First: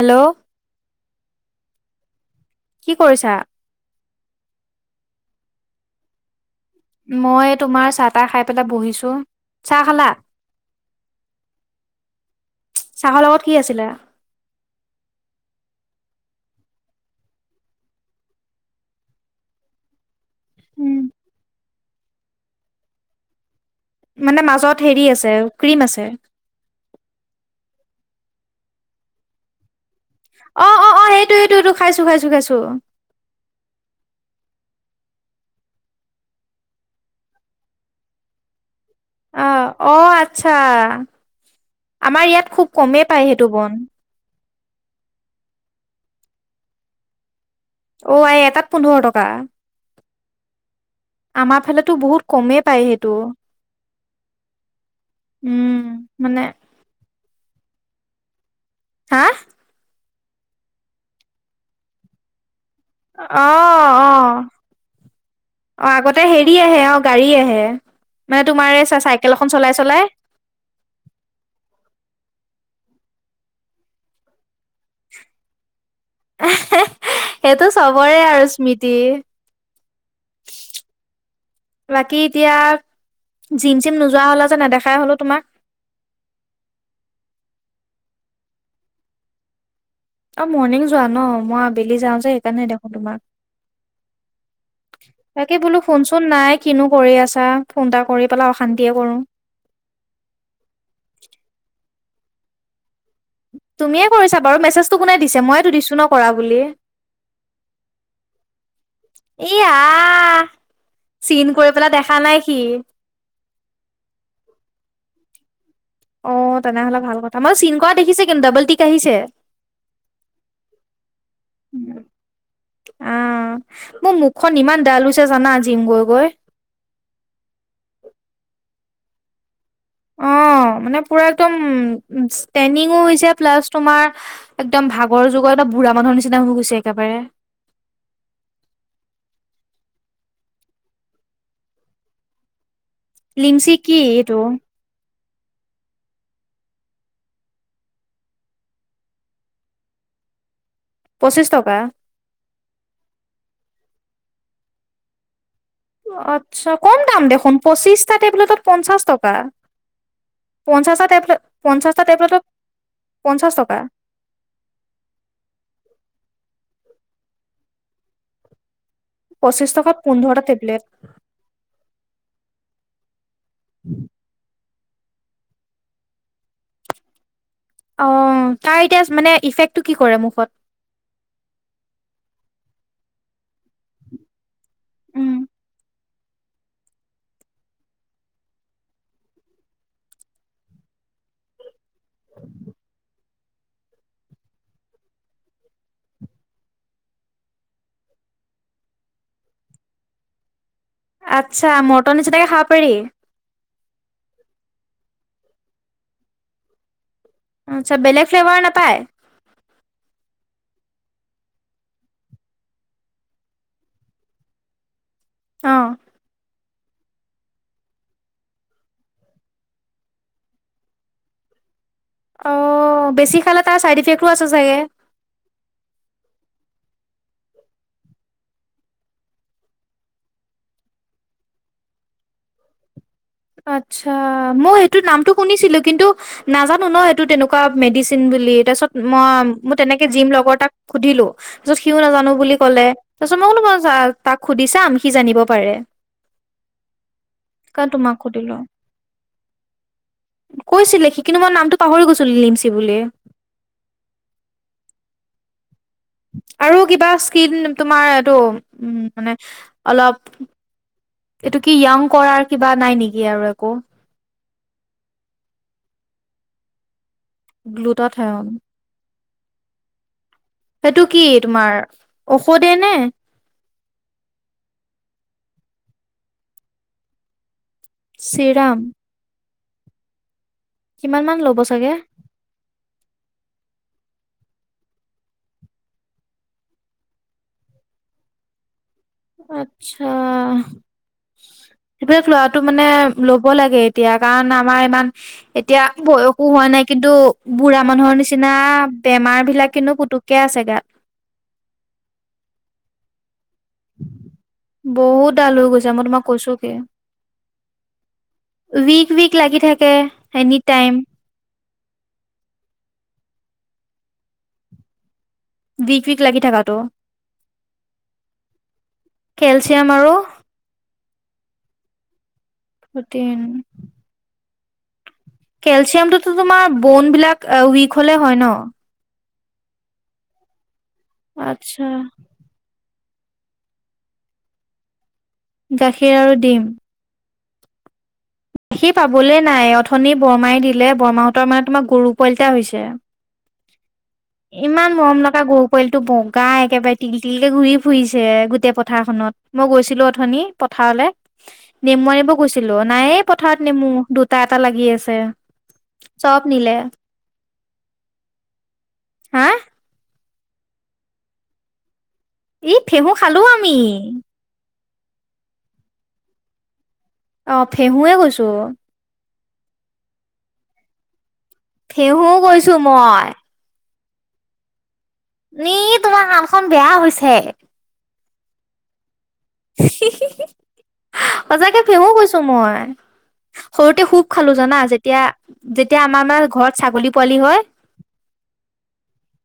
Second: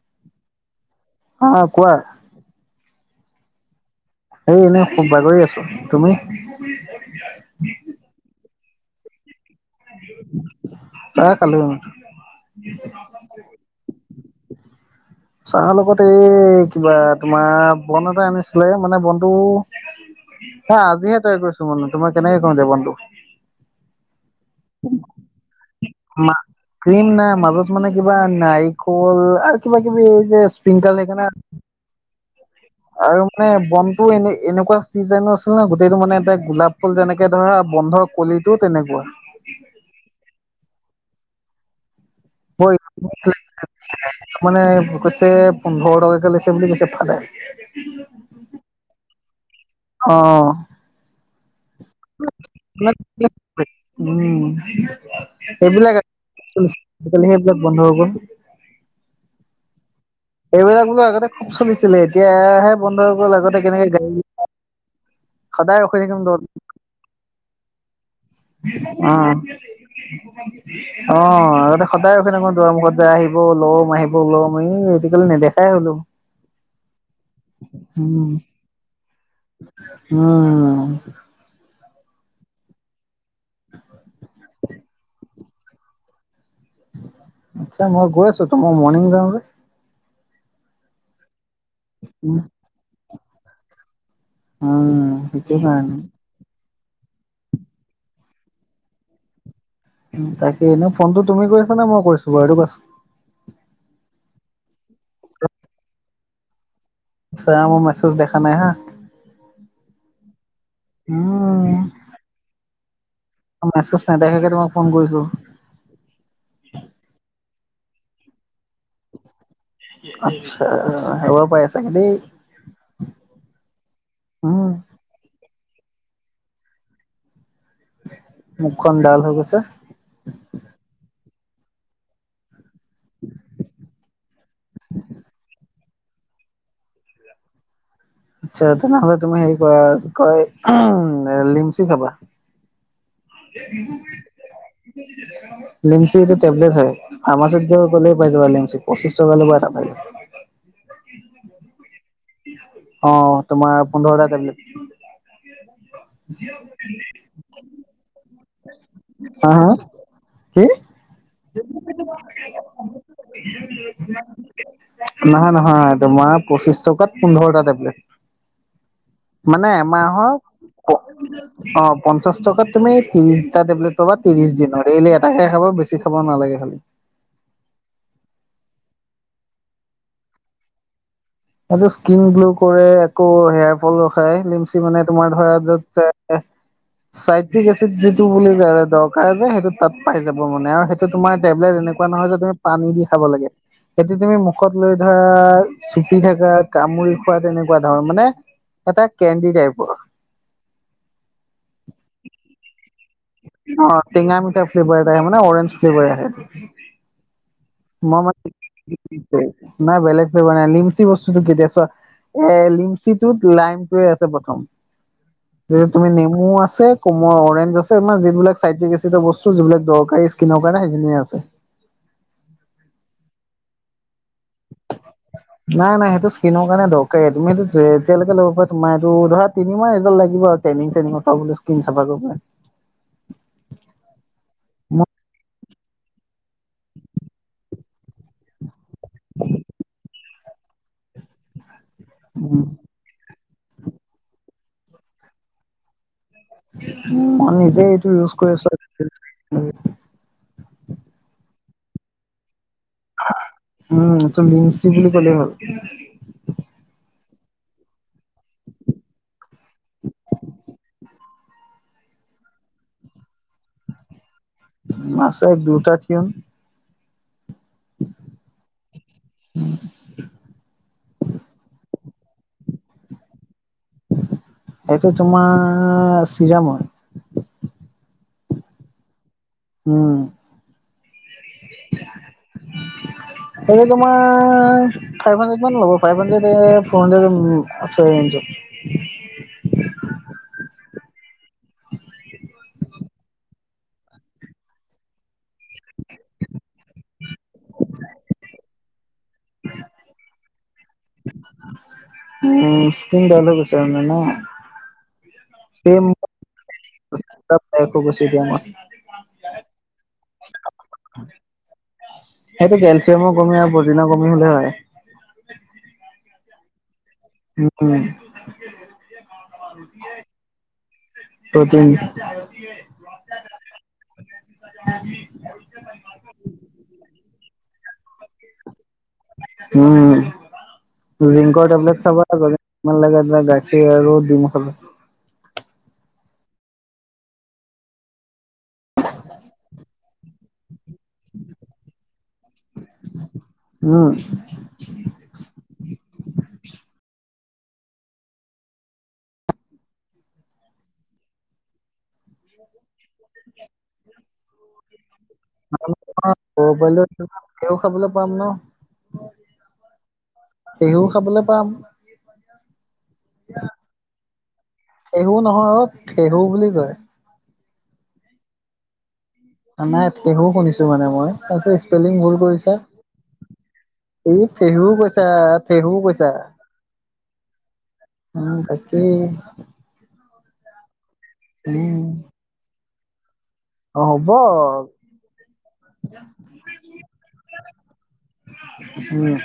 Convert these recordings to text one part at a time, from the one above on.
Hello অঁ কোৱা? কি কৰিছা? এ এনেই খুব বাগৰি আছো তুমি। মই তোমাৰ চাহ তাহ খাই পেলাই বহিছো। চাহ খালা চাহ খালো চাহৰ লগত কি আছিলে চাহৰ লগত এই কিবা তোমাৰ বন এটা আনিছিলে, মানে বনটো হা উম, আজিহে তয়াই কৰিছো মানে তোমাৰ কেনেকে কও এতিয়া বনটো মানে মাজত হেৰি আছে ক্ৰীম আছে। মা ক্ৰীম নাই মাজত মানে কিবা নাৰিকল আৰু কিবা কিবি এই যে অ', অ', স্প্ৰিংকল অ', থাকে ন সেইটো সেইটোটো খাইছো খাইছো খাইছো। আৰু মানে বনটো এনে এনেকুৱা ডিজাইনো আছিল ন গোটেইটো মানে এটা গোলাপ ফুল যেনেকে ধৰা বন্ধৰ কলিটো তেনেকুৱা। অ অ আচ্ছা আমাৰ ইয়াত খুব কমেই পায় সেইটো বন। মানে, ভুকতে পোন্ধৰ টকাকে লৈছে বুলি কৈছে ফাডাই। অ আই এটাত পোন্ধৰ টকা? অ। আমাৰ ফালেতো বহুত কমেই পায় সেইটো। উম, উম, সেইবিলাক মানে আজিকালি সেইবিলাক বন্ধ হব। হা? এইবিলাক বোলো আগতে খুব চলিছিলে এতিয়াাহে বন্ধ হৈ অ', গল আগতে কেনেকে অ', গাড়ী সদায় অ ৰখি থাকিম আগতে দ হেৰি আহে অ গাড়ী আহে। মানে তোমাৰ এই চা অ চাইকেল এখন চলাই চলাই অ আগতে সদায় ৰখি ন ম [unintelligible] দুৱা মুখত যে আহিব লম আহিব লম। মই আজিকালি নেদেখাই হলো সেইটো চবৰে উম। আৰু স্মৃতি। উম। বাকী এতিয়া জিম চিম নোযোৱা হলা যে নেদেখাই হলো তোমাক। আচছা মই গৈ আছো তো মই মৰ্ণিং যাও যে। অ মৰ্ণিং যোৱা ন? মই আবেলি যাওঁ যে উম, সেইকাৰণে নেদেখো তোমাক। উম সেইটো তাকে বোলো কাৰণে। শুনচোন নাই? কিনো কৰি আছা ফোন এটা কৰি পেলাই অশান্তিয়ে কৰো। উ তাকে এনে ফোনটো তুমি কৰিছা নে মই কৰিছো বাৰু এইটো কোৱাচোন। তুমিয়ে কৰিছা বাৰু মেছেজটো কোনে দিছে মইতো দিছো ন কৰা বুলি। আছাম মেছেজ দেখা নাই হা। এ আহ চিন উম, কৰি পেলাই দেখা নাই সি। মেছেজ নেদেখোকে তোমাক ফোন কৰিছো। অ তেনেহলে ভাল কথা মই চিন কৰা দেখিছে কিন্তু ডাবল টিক আহিছে। আত্ছা হব পাৰে চাগে দেই। আহ মোৰ মুখখন উম ইমান ডাল হৈছে জানা আজি জিং গৈ গৈ। খন ডাল হৈ গৈছে্? অ মানে পুৰা একদম ষ্টেনিং ও হৈছে প্লাছ তোমাৰ একদম ভাগৰ যুগৰ এটা বুঢ়া মানুহৰ নিচিনা হৈ গৈছে একেবাৰে। আচ্ছা তেনেহ'লে তুমি হেৰি কৰা কয় উম লিমচি খাবা। লিমচি কি এইটো [unintelligible] এইটো টেবলেট হয়। ফাৰ্মাচিতত গৈ কলে পাই যাবা লিমচি, পঁচিশ টকা লব এটা। পঁচিছ টকা? অ তোমাৰ পোন্ধৰটা টেবলেট আচ্ছা কম দাম দেখোন পঁচিশটা টেবুলটত পঞ্চাশ টকা। হা হা কি পাছ পঞ্চাছটাপত পঞ্চাছ টকা? নহয় নহয় তোমাৰ পঁচিশ টকাত পোন্ধৰটা টেবলেট। পঁচিশ মানে টকাত পোন্ধৰটা টেবলেট এমাহৰ অ পঞ্চাশ টকাত তুমি ত্ৰিশ ট টেবলেট পাব ত্ৰিশ দিন দেইলি এটাকে খাব বেছি খাব নালাগে খালি। অ তাৰ এতিয়া মানে ইফেক্টটো কি কৰে মুখত? এইটো স্কিন গ্ল' কৰে আকৌ হেয়াৰ ফল ৰখাই লিমচি মানে তোমাৰ উম, ধৰা যত চাইট্ৰিক এচিড যিটো বুলি ক দৰকাৰ যে সেইটো তাত পাই যাব মানে আৰু সেইটো তোমাৰ টেবলেট এনেকে নহয় যে তুমি পানী দি খাব লাগে সেইটো তুমি মুখত লৈ ধৰা কি থকা কামুৰি খোৱা তেনেকুৱা ধৰণৰ মানে এটা কেণ্ডি টাইপৰ। আচ্ছা মটন নিচিনাকে খাব পাৰি? অ টেঙা মিঠা ফ্লেভাৰএটা আহে মানে অৰেঞ্জ ফ্লেভাৰ আহে। আচ্ছা মই বেলেগ ফ্লেভাৰ নাপায় মানে নাই বেলেগ ান লিমচি বস্তুটো কেতিয়া এ লিমচিটোত লাইমটো আছে প্ৰথম। যেয়া অ', তুমি নেমু আছে কোমোৱা অৰেঞ্জ আছে। আমাৰ যিবিলাক চাইটিক এচিডৰ বস্তু যিবিলাক দৰকাৰী স্কিনৰ কাৰণে সেইখিনিয়ে আছে। অ বেছি খালে তাৰ চাইড ইফেক্ট নাই নাই সেইটো স্ কিন দৰকাৰ তুমিটো যেতিয়কে লব পাৰা তোমাৰ এইটো ধৰা তিনিমাহ ৰিজাল্ লাগিব আৰু ট্ৰেইং চ তিন চাফা কৰিব। আতছা মই সেইটো নামটো শুনিছিলো। কিন্তু নাজানো ন এইটো তেনেকুৱা মেডিচিন বুলি তাৰপিছত ম ম তেনেকে জিম লগত। তাক সুধিলো তাৰপিছত সিওঁ নাজানো বুলি ক'লে তাক সুধিছা আম সি জানিব পাৰে ম নিজে কাৰণ এইটো তোমাক ইজ কৈছিলে সি কিন্তু মই নামটো পাহৰি গৈছিলো। বুলি উম তম মিমচি বুলি ক'লে হ'ল আৰু কিবা স্কিল তোমাৰ এইটো উ মানে অলপ এইটো কি য়াং কৰাৰ কিবা নাই নেকি আৰু একো মাছ এক দুটা থন গ্লুটা ঠাইন। উম সেইটো কি তোমাৰ ঔষধে নে এইটো তোমাৰ চিৰামত চিৰাম উম কিমান মান ল'ব চাগে উ ফ হাড্ৰ মান ল'ব ফাইভ হাড্ৰড ফ হাড্ৰড আ আত্ছা সেইবিলাক লৰাটো মানে ল'ব লাগে এতিয়া কাৰণ আমাৰ ইমান এতিয়া বয়সো হোৱা নাই কিন্তু বুঢ়া মানুহৰ নিচিনা বেমাৰ বিলাক কিন্তু পুতুকে আছে গাত উ স্ক অলপ আছে মে ন বহুত ডাল হৈ গৈছে মই ছেম তোমাক কৈছো কি শেষ হৈ গৈছে এতিয়া মই। উইক উইক লাগি থাকে এনি টাইম। সেইটো কেলচিয়ামৰ কমি আৰু প্ৰটনৰ কমি হ'লে হয় টো উম কেলচিয়াম আৰু প্ৰটিন। প্ৰটিন কেলচিয়ামটোতো তোমাৰ বন বিলাক উইক হলে হয় ন উম জিংক আচ্ছা আমলেট খাব। মাল লাগে এ গাখীৰ আৰু দিম খাব গাখীৰ আৰু ডিম সি পাবলৈ নাই অথনি বমাই দিলে বৰৰ্মাহঁতৰ মানে তোমাৰ গৰু পোৱালি এটা হৈছে। উম, ইমান মৰম লগা গৰু পোৱালি টো বগা একেবাৰে তিল তিল ঘূৰি ফুৰিছে গোটেই পথাৰখনত মই গৈছিলো অথনি পথাৰলে নেমু আনিব। কৈছিলো নাই পথাৰত নেমু দুটা এটা লাগি আছে। চব নিলে ও খাবলৈ পাম ন হা শেহুও খাবলৈ পাম এই ফেহোঁ খালো আমি এহু নহয় অ ফেহু বুলি কয়। অ ফেহুৱে কৈছো। নাই শুনিছো মানে মই তাৰপিছত স্পেলিং ফেহু ভুল কৰিছা গৈছো মই এই পেহো কৈছা নি পেহু তোমাৰ কৈছা কাণখন বেয়া হৈছে উম তাক উম হি হি হি সজাকে উম। ফেহু কৈছো মই সৰুতে অ' খুখ হ'ব খালো জানা যেতিয়া যেতিয়া আমাৰ আমাৰ ঘৰত ছাগলী পোৱালি হয় উম।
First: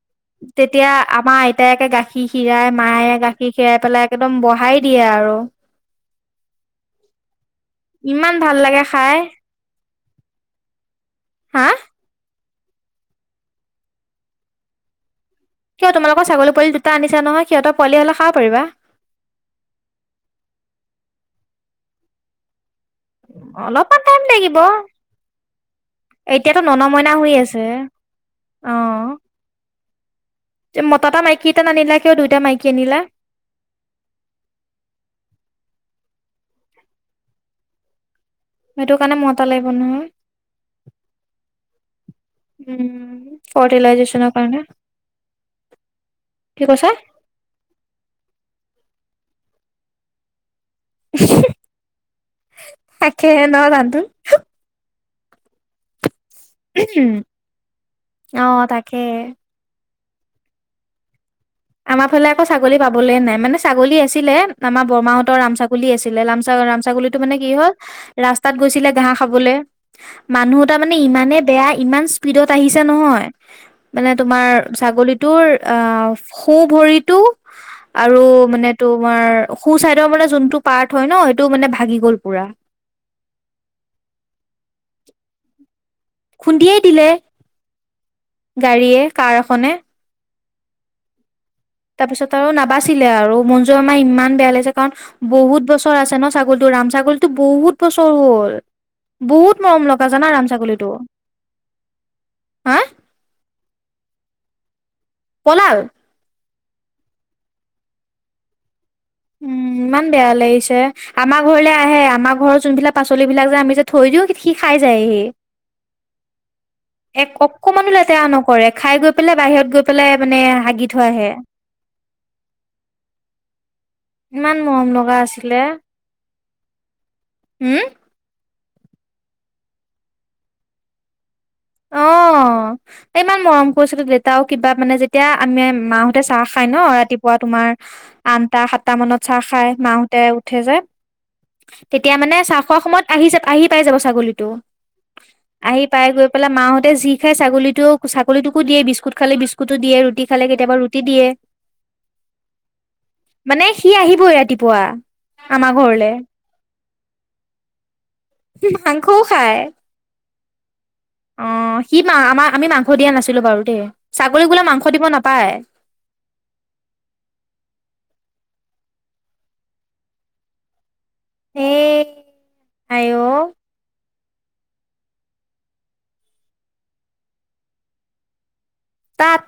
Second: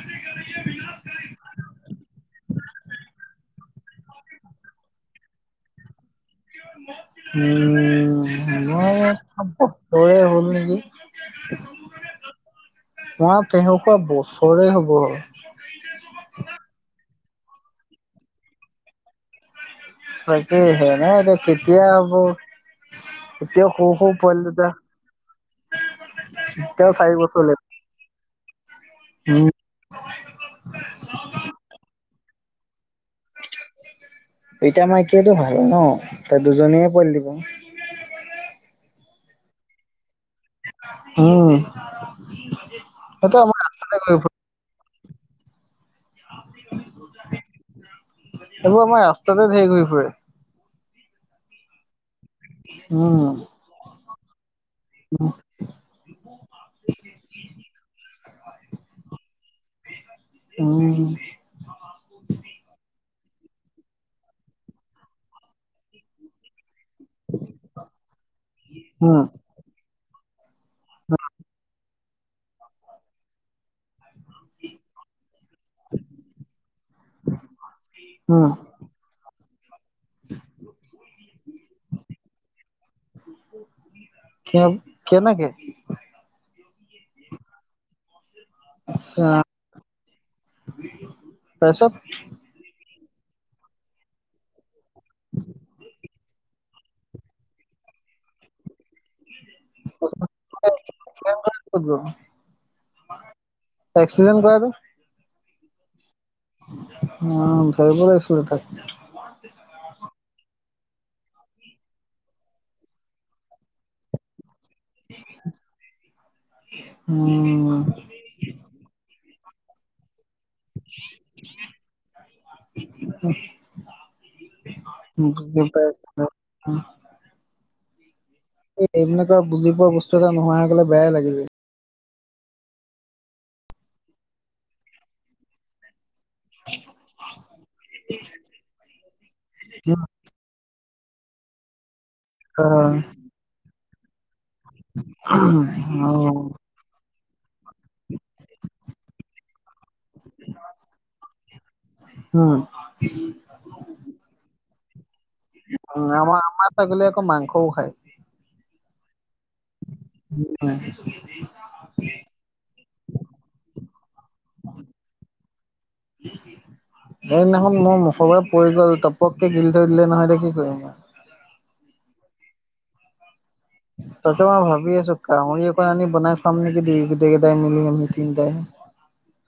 তেতিয়া আমাৰ আইতায়কে গাখীৰ খীৰাই মায়ে গাখীৰ খিৰাই পেলাই একদম বঢহাই দিয়ে আৰু উম ইমান ভাল লাগে মই খাই বছৰে হ'ল নেকি হা মই তেনেকুৱা বছৰে হ'ব হল কিয় তোমালোকৰ ছাগলী পোৱালি দুটা আনিছা নহয় সিহঁতৰ পোৱালি হ'লে খাব পাৰিবা তাকে সে ন এতিয়া কেতিয়া আকৌ। অলপমান টাইম লাগিব। এতিয়াতো এতিয়াও ননমইনা চাৰি হৈ বছৰলে আছে। উম মতা এটা মাইকী এটা নানিলা কিয় দুইটা মাইকী আনিলা। দুইতা মাইকিয়তো ভাইেই ন ত দুজনীয়ে পল দিব সেইটো কাৰণে মতা লাগিব নহয়। উম, উ সেইটো আমাৰ ৰাস্তাতে ঘূৰি ফৰ্টিলাইজেচনৰ ফুৰে কাৰণে কি কৈছা এইবোৰ আমাৰ ৰাস্তাতে ঢেৰ হৈ ফুৰে তাকে ন জান্তু অ অ তাকে উম আমাৰ ফালে আকৌ ছাগলী পাবলেই নাই। মানে ছাগলী আছিলে আমাৰ বৰমাহতৰ ৰাম ছাগলী আছিলে। ছাগলী টো মানে কি হল ৰাস্তাত গৈছিল ঘাহ উম, খাবলে, মানু্হ তাৰ মানে ইমানে বেয়া, ইমান স্পীডত আহিছে নহয়। মানে তোমাৰ ছাগলীটোৰ অ সোঁ ভৰিতটো আৰু উম, মানে তোমাৰ সু ছাইডৰ মানে যোনটো পাৰ্ট হয় ন সেইটো মানে ভাগি গ'ল পুৰা। কে কেনেকে। খুন্দিয়েই দিলে গাড়ীয়ে আচ্ছা, কাৰ এখনে [unintelligible] তাৰপিছত আৰু নাবাজ ছিলে আৰু মনজুৰ আমাৰ ইমান বেয়া লাগিছে কাৰণ বহুত বছৰ আছে ন ছাগলতো ৰাম ছাগলতো বহুত বছৰ চৰু হ'ল বহুত। মৰমলগা জানা ৰাম ছাগলীটো এক্সিডেণ্ট হা একচিদেন্ত কৰাটো। পলাল অ ধৰিব লাগিছিলে তাক উম ইমান বেয়া লাগিছে আমাৰ ঘৰলে আহে আমাৰ ঘৰৰ যোনবিলাক পাচলিবিলাক যে আমি যে থৈ দিওঁ। সি খাই যায়হি এক উম, অকমানো লেতেৰা নকৰে খাই গৈ পেলাই। বাহিৰত গৈ পেলাই মানে হাগি থৈ আহে ইমান মৰম লগা আছিলে প হম এইবিলাকৰ বুজি পোৱা বস্তু এটা নোহোৱা হয় গলে বেয়াই লাগি যায় অ ইমান মৰম কৰিছিলো দেউতাও কিবা মানে যেতিয়া আমি মাহত তে চাহ খাই ন ৰাতিপুৱা তোমাৰ আনটা সাতটা মানত চাহ খাই উম, মাহতে উঠে যে। তেতিয়া মানে চাহ হয়, খোৱা হয়। সময়ত আহি যাব আহি পাই যাব ছাগলীতটো। অ ফালা মাহঁ যি খাই ছাগলী চাগলীটোকো দিয়ে বিস্কুট খালে বিস্কুট ও দিয়ে ৰুটি খালে কেতিয়াবা ৰুটি দিয়ে, উম, মানে সি আহিবই ৰাতিপুৱা। আমাৰ উ ঘৰলে আমাৰ আমাৰ চাকলে আকৌ মাংসও খায় মাংসও খায় উম। অ সি আমাৰ আমি মাংস দিয়া নাছিলো বাৰু দেই ছাগৰি বোলে মাংস দিব নাপায়। [unintelligible] সেইদিনাখন মোৰ মুখৰ পৰা পৰি গ'ল টপককে গিল থৈ দিলে নহয় এতিয়া কি কৰিম। এ আইও। তাকেই মই ভাবি আছো গাহৰি অকণ আনি বনাই খোৱাম নেকি দু গোটেই কেইটাই মিলিম আমি তিনিটাই তাত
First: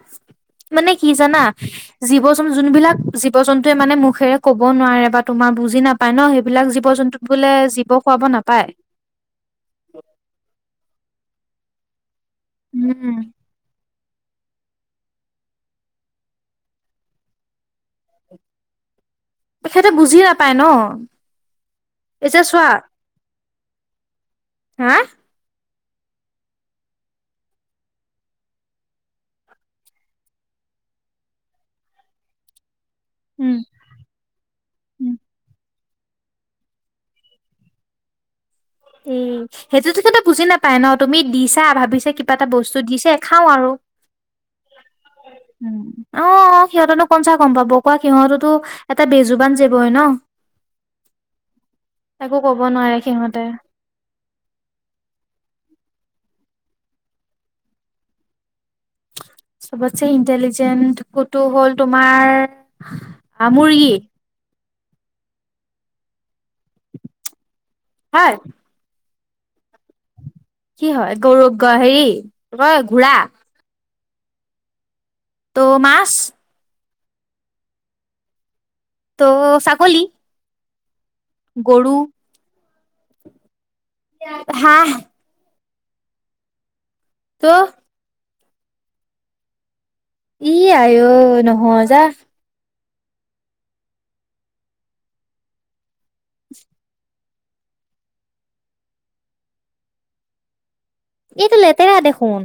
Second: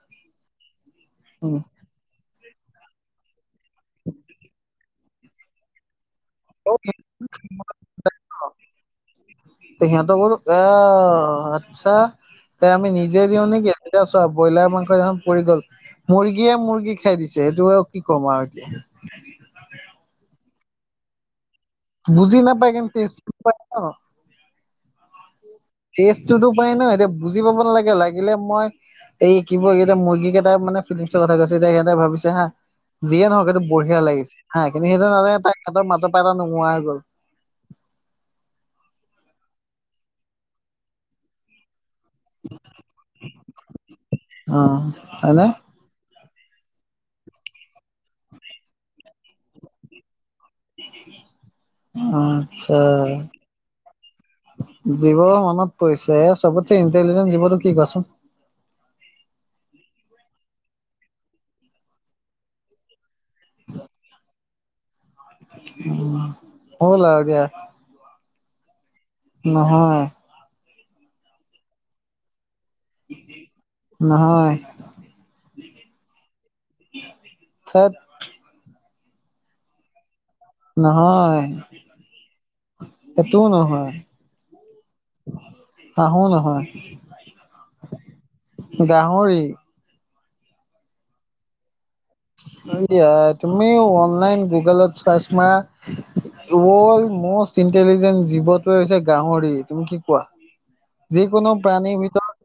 মানে কি জানা উম, জীৱ যোনবিলাক জীৱ জন্তুুৱে মানে মুখেৰে ক'ব নোৱাৰে বা তোমাৰ বুজি নাপা পায় ন সেইবিলাক অ, জীৱ জন্তুত বোলে জীৱ খোৱাব নাপায়। সিহঁত কৰো এ আচ্ছা তে আমি উম নিজে দিওঁ নেকি। এতিয়া চোৱা ব্ৰইলাৰ মাংস সিদিনাখন পৰি গ'ল মুৰ্গীয়ে মুৰ্গী খাই দিছে সেইটো আৰু কি ক'ম আৰু এতিয়া। তেখেতে বুজি নাপায় ন। বুজি এতিয়া চোৱা নাপায় কিন্ত প হা? টেষ্ট টোতো পাই ন এতিয়া বুজি পাব নালাগে লাগিলে মই এই কি এতিয়া মুৰ্গী কেইটা মানে ফিলিংছৰ কথা কৈছো দেই এতিয়া সিহতে ভাবিছে হা যিয়ে নহওক উম সেইটো বঢ়িয়া লাগিছে হা কিন্তু সেইটো উম, নাজানে তা হতৰ মাজৰ পা এটা নোহোৱা হৈ গ'ল। এই সেইটোতো বুজি নাপাই ন তুমি দিছা ভাবিছা কিবা এটা বস্তু দিছে খাও আৰু, অ হয়নে উম। অ সিহঁতেনো কনচা গম পাব কোৱা সিহঁতেতো এটা বেজোবান জীৱ হয় ন। একো কব নোৱাৰে সিহঁতে জীৱ মনত পৰিছে চবতে ইণ্টেলিজেন্ট জীৱটো কি কোৱাচোন? চবতছে ইণ্টেলিজেন্ট কটো হ'ল তোমাৰ! হা মুৰ্গী। হল আও দিয়া। হয়। নহয়। কি হয় গৌৰৱ গ হেৰি হয় ঘোৰা। নহয়। তো মাছ? ঠেত। তো চাগলি। নহয়, গৰু? এইটোও নহয়। হাঁহ হাহোঁ নহয়। তো গাহৰি। ই আ অই নহয় যা। য়া তুমি অনলাইন গুগলত চাৰ্চ মাৰা ৱৰ্ল্ড মষ্ট ইণ্টেলিজেন্ট জীৱটোৱে হৈছে গাহৰি তুমি কি কোৱা। যিকোনো এইটো লেতেৰা প্ৰাণীৰ দেখোন ভিতৰত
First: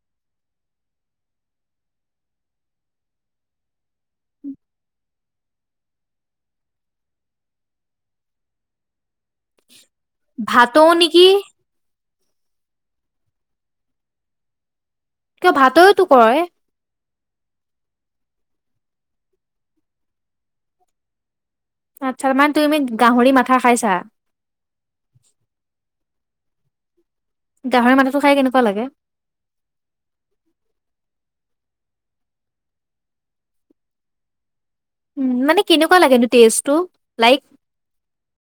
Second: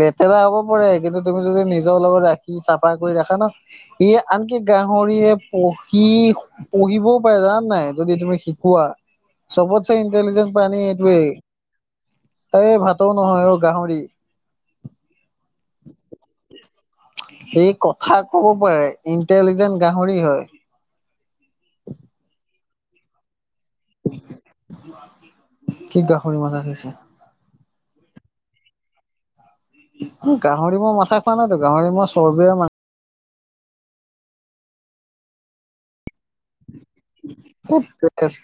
লেতেৰা হ'ব পাৰে কিন্তু তুমি যদি নিজৰ লগত ৰাখি চাফা কৰি ৰাখা ন সি আনকি গাহৰিয়ে পঢ়ি পঢ়িবও পাৰে জানা নাই যদি তুমি শিকোৱা। চবত চে ইণ্টেলিজেন্ট প্ৰাণী ভাতৌ এইটোৱে। নেকি এই ভাতৌ নহয় অ গাহৰি। ভাটৌ এ টো কয়। এই কথা কব পাৰে ইণ্টেলিজেন্ট গাহৰি হয়। আত্ছা মানে তুমি গাহৰি মাথা খাইছা। কি গাহৰি মাথা খাইছা? গাহৰি মাথাটো খাই কেনেকুৱা লাগে? গাহৰি মই মাথা খোৱা নাইতো গাহৰি মই চৰ্বিয়ৰে মান উ মানে কেনেকুৱা লাগেনো টেষ্টটো লাইক মাংস